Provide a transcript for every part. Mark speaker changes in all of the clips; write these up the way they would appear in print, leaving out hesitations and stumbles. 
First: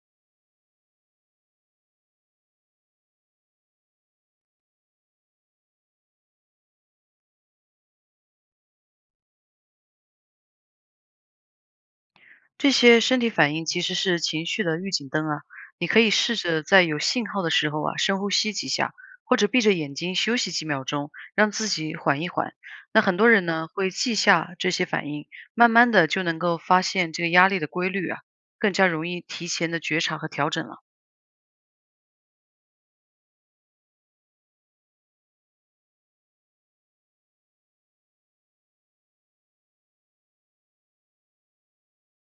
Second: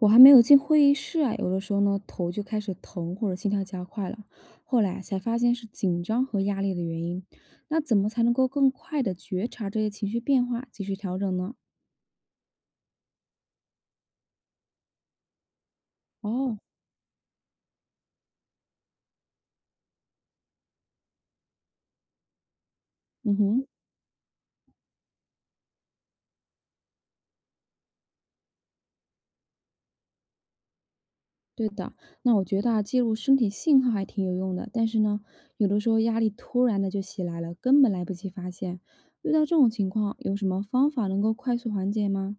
Speaker 1: 我还没有进会议室啊，有的时候呢，头就开始疼或者心跳加快了。后来啊才发现是紧张和压力的原因。那怎么才能够更快的觉察这些情绪变化，及时调整呢？
Speaker 2: 这些身体反应其实是情绪的预警灯啊，你可以试
Speaker 1: 哦。
Speaker 2: 着在有信号的时候啊，深呼吸几下，或者闭着眼睛休息几秒钟，让自己缓一缓。那很多
Speaker 1: 嗯
Speaker 2: 人
Speaker 1: 哼。
Speaker 2: 呢会记下这些反应，慢慢的就能够发现这个压力的规律啊，更加容易提前的觉察和调整了。
Speaker 1: 对的。那我觉得啊，记录身体信号还挺有用的，但是呢，有的时候压力突然的就袭来了，根本来不及发现。遇到这种情况，有什么方法能够快速缓解吗？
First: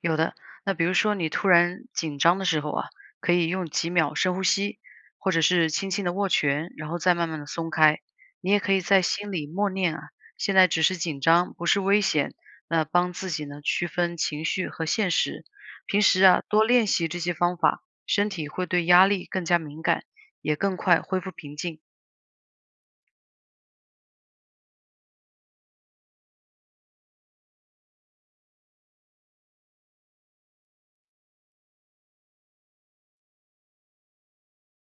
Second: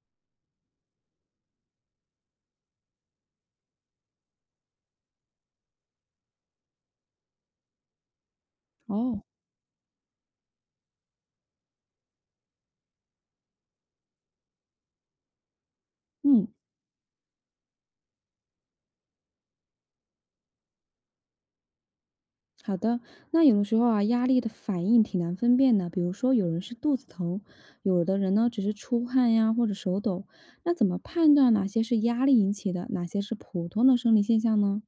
Speaker 2: 有的，那比如说你突然紧张的时候啊，可以用几秒深呼吸，或者是轻轻的握拳，然后再慢慢的松开。你也可以在
Speaker 1: 哦。
Speaker 2: 心里默念啊，现在只是紧张，不是危险。那帮自己呢区分情绪和现实。平时啊
Speaker 1: 嗯。
Speaker 2: 多练习这些方法，身体会对压力更加敏感，也更快恢复平静。
Speaker 1: 好的，那有的时候啊，压力的反应挺难分辨的。比如说，有人是肚子疼，有的人呢只是出汗呀或者手抖。那怎么判断哪些是压力引起的，哪些是普通的生理现象呢？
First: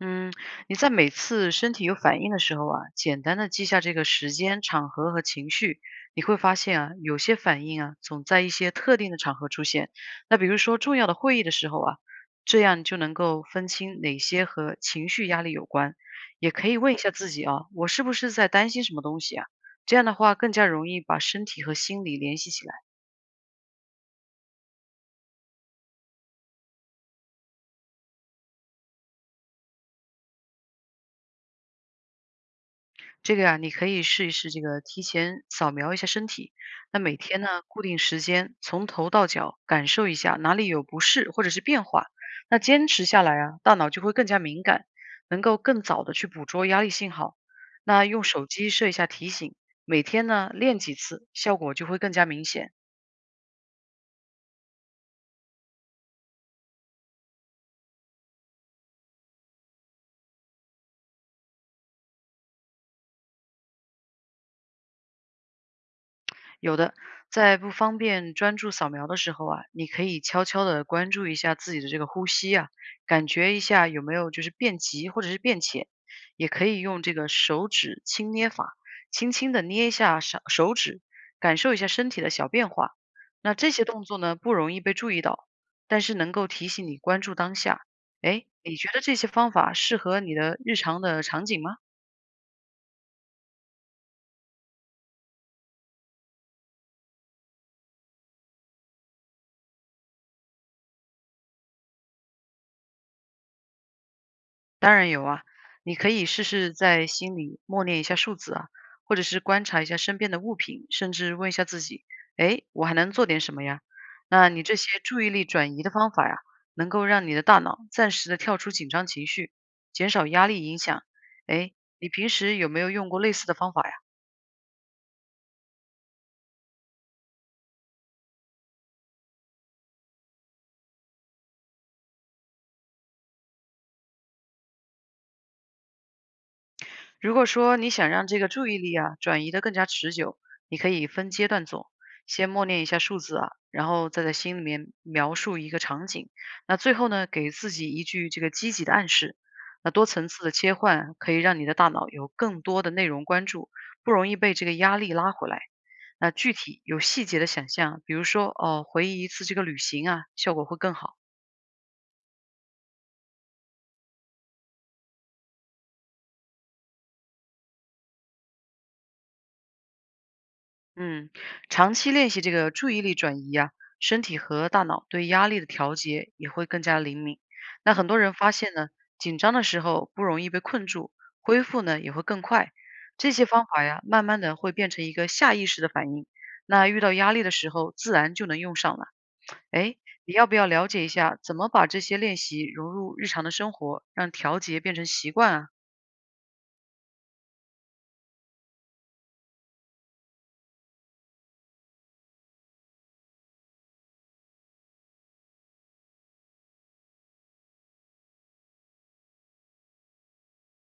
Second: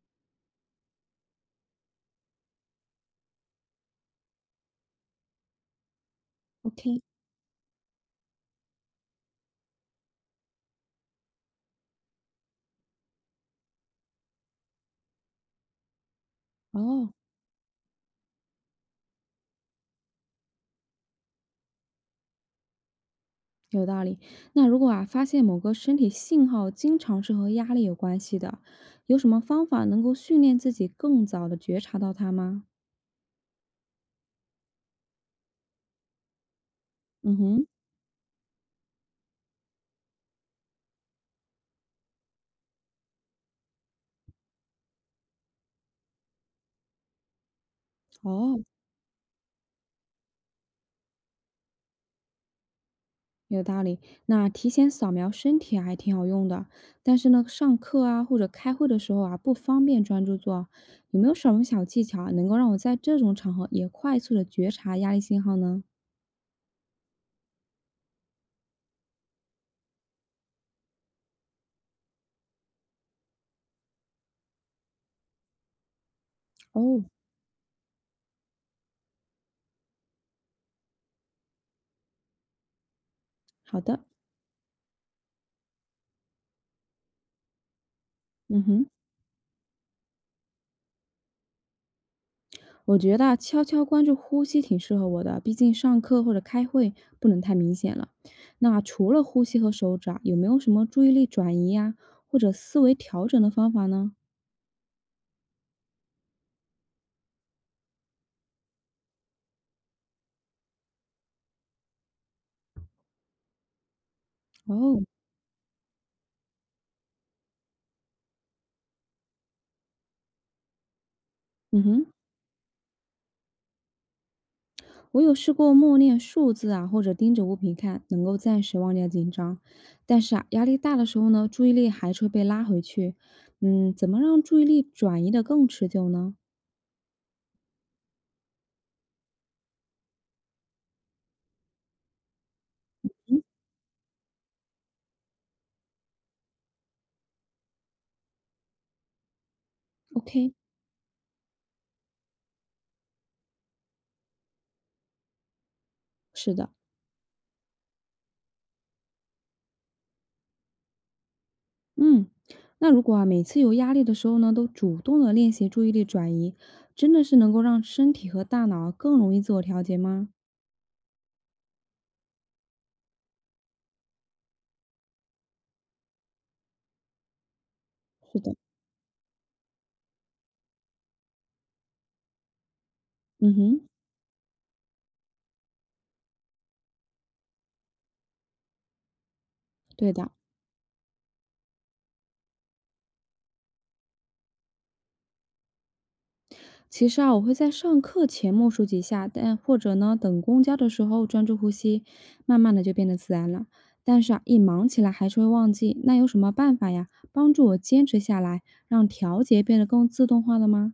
Speaker 2: 嗯，你在每次身体有反应的时候啊，简单的记下这个时间、场合和情绪，你会发现啊，
Speaker 1: ？OK。
Speaker 2: 有些反应啊，总在一些特定的场合出现。那比如说重要的会议的时候啊，这样你就能够分清哪些和情绪压力有关。也可以问一
Speaker 1: 哦。
Speaker 2: 下自己啊，我是不是在担心什么东西啊？这样的话更加容易把身体和心理联系起来。
Speaker 1: 有道理。那如果啊发现某个身体信号经常是和压力有关系的，有什么方法能够训练自己更早的觉察到它吗？
Speaker 2: 这个呀，你可以试一试这个提前扫描一下身体，那每
Speaker 1: 嗯
Speaker 2: 天呢
Speaker 1: 哼。
Speaker 2: 固定时间，从头到脚感受一下哪里有不适或者是变化。那坚持下来啊，大脑就会更加敏感，能够更早的去捕捉压力信号。那用手
Speaker 1: 哦。
Speaker 2: 机设一下提醒，每天呢练几次，效果就会更加明显。
Speaker 1: 有道理，那提前扫描身体啊还挺好用的，但是呢，上课啊或者开会的时候啊不方便专注做啊，有没有什么小技巧啊能够让我在这种场合也快速的觉察压力信号呢？
Speaker 2: 有的，在不方便专注扫描的时候啊，你可以悄悄地关注一下自己的这个呼吸啊，感觉一下有没有就是变急或者是变浅，也可以
Speaker 1: 哦。
Speaker 2: 用这个手指轻捏法，轻轻地捏一下手指，感受一下身体的小变化。那这
Speaker 1: 好
Speaker 2: 些
Speaker 1: 的。
Speaker 2: 动作呢，不容易被注意到，但是能够提醒你关注当下。哎，
Speaker 1: 嗯
Speaker 2: 你
Speaker 1: 哼，
Speaker 2: 觉得这些方法适合你的日常的场景吗？
Speaker 1: 我觉得啊悄悄关注呼吸挺适合我的，毕竟上课或者开会不能太明显了。那除了呼吸和手指啊，有没有什么注意力转移呀、或者思维调整的方法呢？
Speaker 2: 当然有啊，你可以试试在心里默念一下数字啊，或者是观察一下身边的物品，甚至问一下自己，哎，我还能做点什么呀？那你这些
Speaker 1: 哦。
Speaker 2: 注意力转移的方法呀，能够让你的大脑暂时的跳出紧张情绪，减少压力影响。哎，
Speaker 1: 嗯哼。
Speaker 2: 你平时有没有用过类似的方法呀？
Speaker 1: 我有试过默念数字啊，或者盯着物品看，能够暂时忘掉紧张。但是啊，压力大的时候呢，注意力还是会被拉回去。嗯，怎么让注意力转移的更持久呢？
Speaker 2: 如果说你想让这个注意力啊转移的更加持久，你可以分阶段做，先默念一下数字
Speaker 1: 嗯，
Speaker 2: 啊，然后再在心里面描述一个场景。那最后呢，给自己一句这个积极的暗示。那多层次的
Speaker 1: ？OK。
Speaker 2: 切换可以让你的大脑有更多的内容关注，不容易被这个压力拉回来。那具
Speaker 1: 是的。
Speaker 2: 体有细节的想象，比如说哦，回忆一次这个旅行啊，效果会更好。
Speaker 1: 嗯，那如果啊，每次有压力的时候呢，都主动的练习注意力转移，真的是能够让身体和大脑啊更容易自我调节吗？
Speaker 2: 嗯，长期练习这个注意力转移啊，身体和大脑对压力的调节也会更加灵敏。那很多人
Speaker 1: 是
Speaker 2: 发
Speaker 1: 的。
Speaker 2: 现呢，紧张的时候不容易被困住，恢复呢也会更快。这些
Speaker 1: 嗯
Speaker 2: 方法
Speaker 1: 哼。
Speaker 2: 呀，慢慢的会变成一个下意识的反应。那遇到压力的时候，自然就能用上了。哎，
Speaker 1: 对的。
Speaker 2: 你要不要了解一下怎么把这些练习融入日常的生活，让调节变成习惯啊？
Speaker 1: 其实啊，我会在上课前默数几下，但或者呢，等公交的时候专注呼吸，慢慢的就变得自然了。但是啊，一忙起来还是会忘记，那有什么办法呀？帮助我坚持下来，让调节变得更自动化了吗？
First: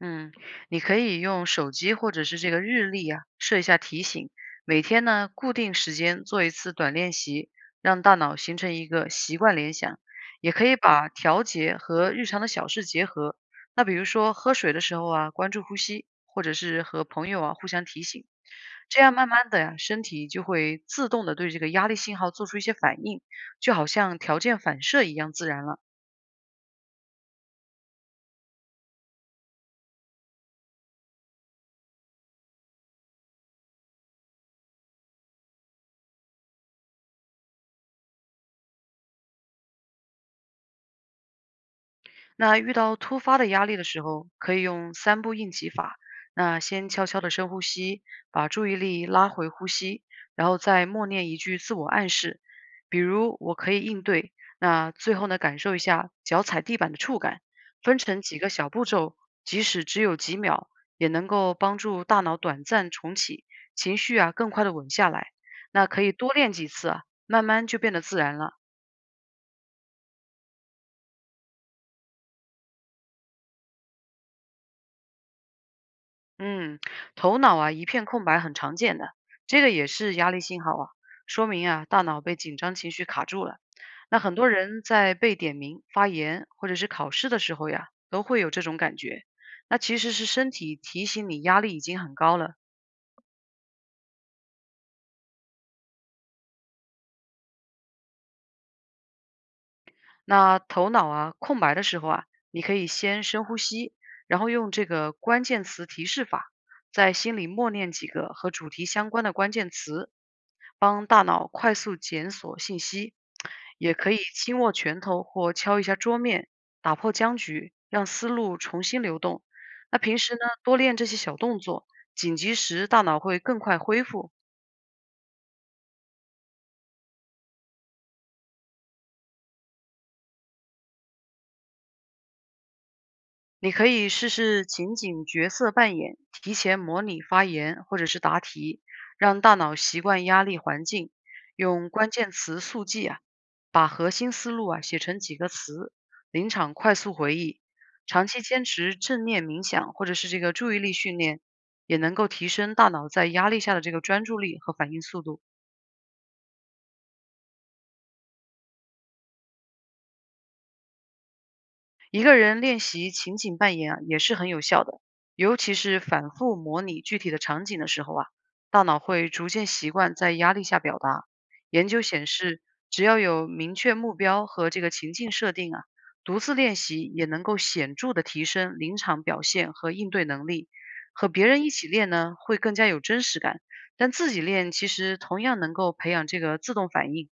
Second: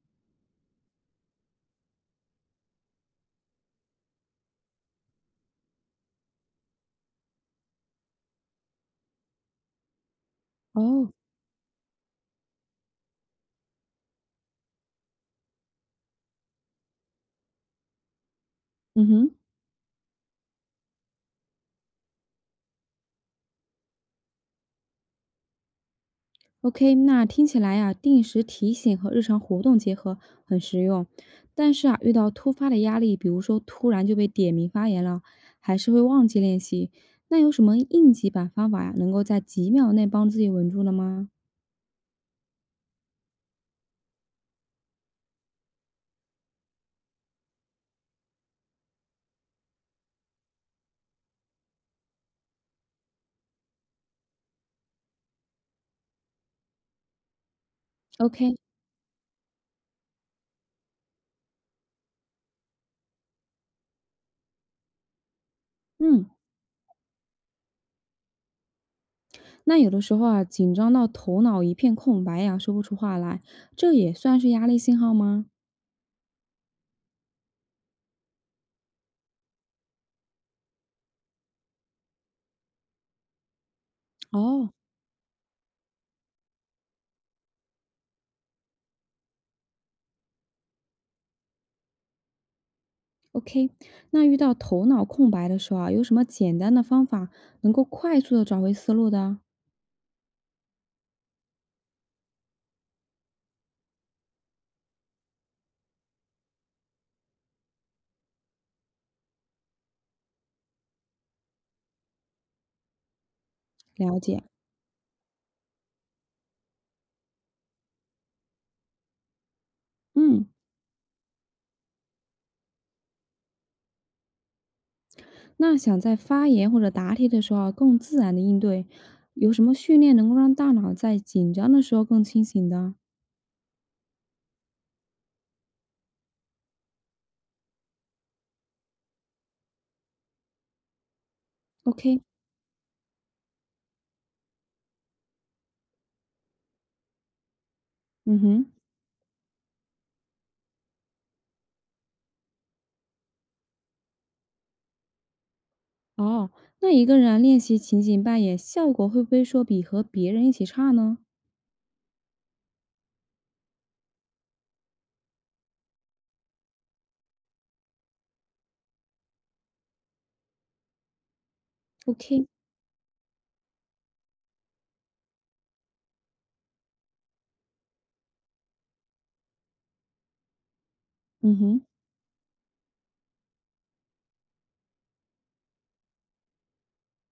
Speaker 2: 嗯，你可以用手机或者是这个日历啊，设一下提醒，每天呢固定时间做一次短练习，让大脑形成一个习惯联想。也可以把
Speaker 1: 哦。
Speaker 2: 调节和日常的小事结合，那比如说喝水的时候啊，关注呼吸，或者是和朋友啊互相提醒，这
Speaker 1: 嗯
Speaker 2: 样慢
Speaker 1: 哼。
Speaker 2: 慢的呀，身体就会自动的对这个压力信号做出一些反应，就好像条件反射一样自然了。
Speaker 1: OK，那听起来呀、定时提醒和日常活动结合很实用。但是啊，遇到突发的压力，比如说突然就被点名发言了，还是会忘记练习。那有什么应急版方法呀、能够在几秒内帮自己稳住了吗
Speaker 2: 那遇到突发的压力的时候，可以用三步应急法。那先悄悄的深呼吸，把注意力拉回呼吸，然后再默念一句自我暗示，比如“我可以应对”。那最后呢，感受一下脚踩地板的触感，分成几个
Speaker 1: ？OK。
Speaker 2: 小步骤，即使只有几秒，也能够帮助大脑短暂重启，情绪啊更快的稳下来。那可以
Speaker 1: 嗯，
Speaker 2: 多练几次啊，慢慢就变得自然了。
Speaker 1: 那有的时候啊，紧张到头脑一片空白呀、说不出话来，这也算是压力信号吗？
Speaker 2: 嗯，头脑啊一片空白很常见的，这个也是压力信号啊，说明啊大脑被紧张情绪卡住了。那很多
Speaker 1: 哦
Speaker 2: 人在被点名、发言或者是考试的时候呀，都会有这种感觉。那其实是身体提醒你压力已经很高了，
Speaker 1: ，OK，那遇到头脑空白的时候啊，有什么简单的方法能够快速的找回思路的？
Speaker 2: 那头脑啊空白的时候啊，你可以先深呼吸，然后用这个关键词提示法，在心里默念几个和主题相关的关键词，帮大脑快速检索信息。也可以
Speaker 1: 了解。
Speaker 2: 轻握拳头或敲一下桌面，打破僵局，让思路重新流动。那平时呢，
Speaker 1: 嗯，
Speaker 2: 多练这些小动作，紧急时大脑会更快恢复。
Speaker 1: 那想在发言或者答题的时候啊更自然的应对，有什么训练能够让大脑在紧张的时候更清醒的
Speaker 2: 你可以试试情景角色扮演，提前模拟发言或者是答题，让大脑习惯压力环境，用关
Speaker 1: ？OK。
Speaker 2: 键词速记啊，把核心思路啊写成几个词，临场快速回忆。长
Speaker 1: 嗯
Speaker 2: 期坚
Speaker 1: 哼。
Speaker 2: 持正念冥想或者是这个注意力训练，也能够提升大脑在压力下的这个专注力和反应速度。
Speaker 1: 哦，那一个人啊练习情景扮演，效果会不会说比和别人一起差呢
Speaker 2: 一个人练习情景扮演啊，也是很有效的，尤其是反复模拟具体的场景的时候啊，大脑会逐渐习惯在压力下表达。研究显
Speaker 1: ？OK。
Speaker 2: 示，只要有明确目标和这个情境设定啊，独自练习也能够显著的提升临场表现和应对能力。和别
Speaker 1: 嗯
Speaker 2: 人一
Speaker 1: 哼，
Speaker 2: 起练呢，会更加有真实感，但自己练其实同样能够培养这个自动反应。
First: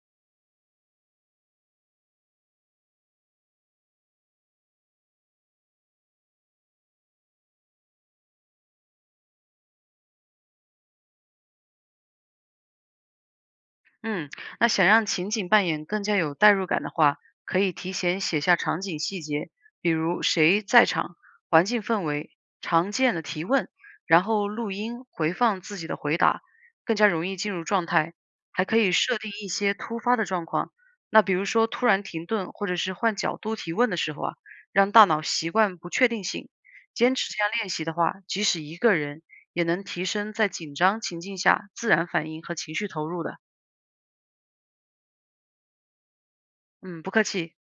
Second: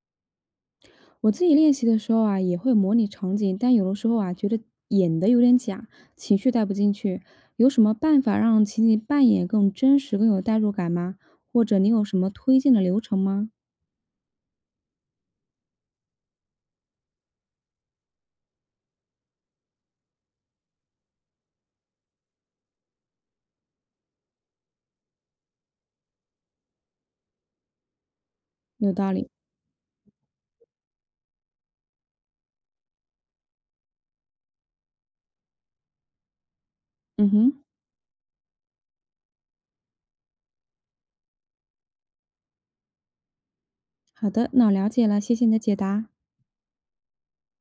Speaker 1: 我自己练习的时候啊也会模拟场景，但有的时候啊觉得演的有点假，情绪带不进去，有什么办法让情景扮演更真实、更有代入感吗？或者你有什么推荐的流程吗？
Speaker 2: 嗯，那想让情景扮演更加有代入感的话，可以提前写下场景细节，比如谁在场、环境氛围、常见的提问，然后录音回放自己的回答，更加容易进入状态。还可
Speaker 1: 有
Speaker 2: 以
Speaker 1: 道
Speaker 2: 设
Speaker 1: 理。
Speaker 2: 定一些突发的状况，那比如说突然停顿或者是换角度提问的时候啊，让大脑习惯不确定性。坚持
Speaker 1: 嗯
Speaker 2: 这样
Speaker 1: 哼。
Speaker 2: 练习的话，即使一个人也能提升在紧张情境下自然反应和情绪投入的。
Speaker 1: 好的，那我了解了，谢谢你的解答。
Speaker 2: 嗯，不客气。